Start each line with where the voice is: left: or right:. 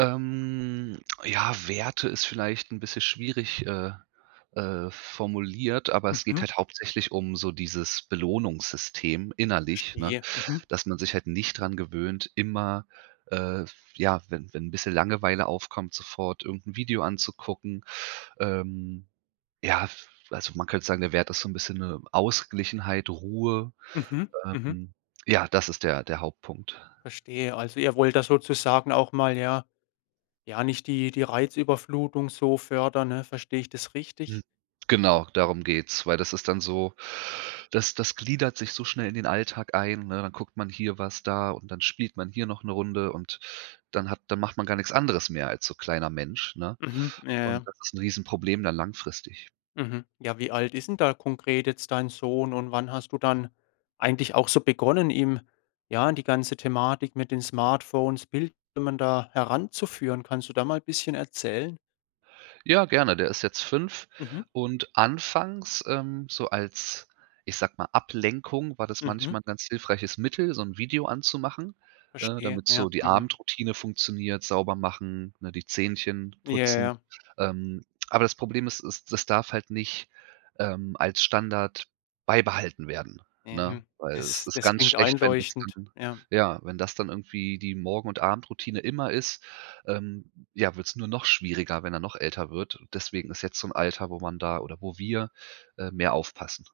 right: Ähm, ja, Werte ist vielleicht 'n bisschen schwierig, äh, äh, formuliert, aber es geht
left: Mhm.
right: halt hauptsächlich um so dieses Belohnungssystem innerlich, ne,
left: Verstehe. Mhm.
right: dass man sich halt nicht dran gewöhnt, immer, äh, f ja, wenn wenn bisschen Langeweile aufkommt, sofort irgend 'n Video anzugucken ähm, ja, f also man könnte sagen, der Wert ist so 'n bisschen 'ne Ausgeglichenheit, Ruhe
left: Mhm. Mhm.
right: ähm, ja, das ist der der Hauptpunkt.
left: Verstehe. Also, ihr wollt da sozusagen auch mal, ja Ja, nicht die die Reizüberflutung so fördern, ne? Verstehe ich das richtig?
right: Hm, genau, darum geht's, weil das ist dann so das das gliedert sich so schnell in den Alltag ein, ne? Dann guckt man hier was da und dann spielt man hier noch 'ne Runde und dann hat dann macht man gar nix anderes mehr als so kleiner Mensch, ne?
left: Mhm. Ja, ja.
right: Und das ist 'n Riesenproblem dann langfristig.
left: Mhm. Ja, wie alt is 'n da konkret jetzt dein Sohn und wann hast du dann eigentlich auch so begonnen, ihm, ja, in die ganze Thematik mit den Smartphones, Bildschirmen da heranzuführen? Kannst du da mal bisschen erzählen?
right: Ja, gerne, der ist jetzt 5
left: Mhm.
right: und anfangs, ähm, so als, ich sage mal, Ablenkung war das
left: Mhm.
right: manchmal 'n ganz hilfreiches Mittel, so 'n Video an zu machen, äh,
left: Verstehe.
right: damit
left: Ja.
right: so die
left: Mhm.
right: Abendroutine funktioniert, sauber machen, ne, die Zähnchen
left: Ja, ja,
right: putzen.
left: ja.
right: Ähm, aber das Problem ist, es es es darf halt nicht, ähm, als Standard beibehalten werden, ne?
left: Mhm,
right: Weil es
left: das
right: ist
left: das
right: ganz
left: klingt
right: schlecht, wenn das
left: einleuchtend.
right: dann
left: Ja.
right: ja, wenn das dann irgendwie die Morgen und Abendroutine immer ist, ähm, ja, wird's nur noch schwieriger, wenn er noch älter wird. Deswegen ist jetzt so 'n Alter, wo man da oder wo wir, äh, mehr aufpassen.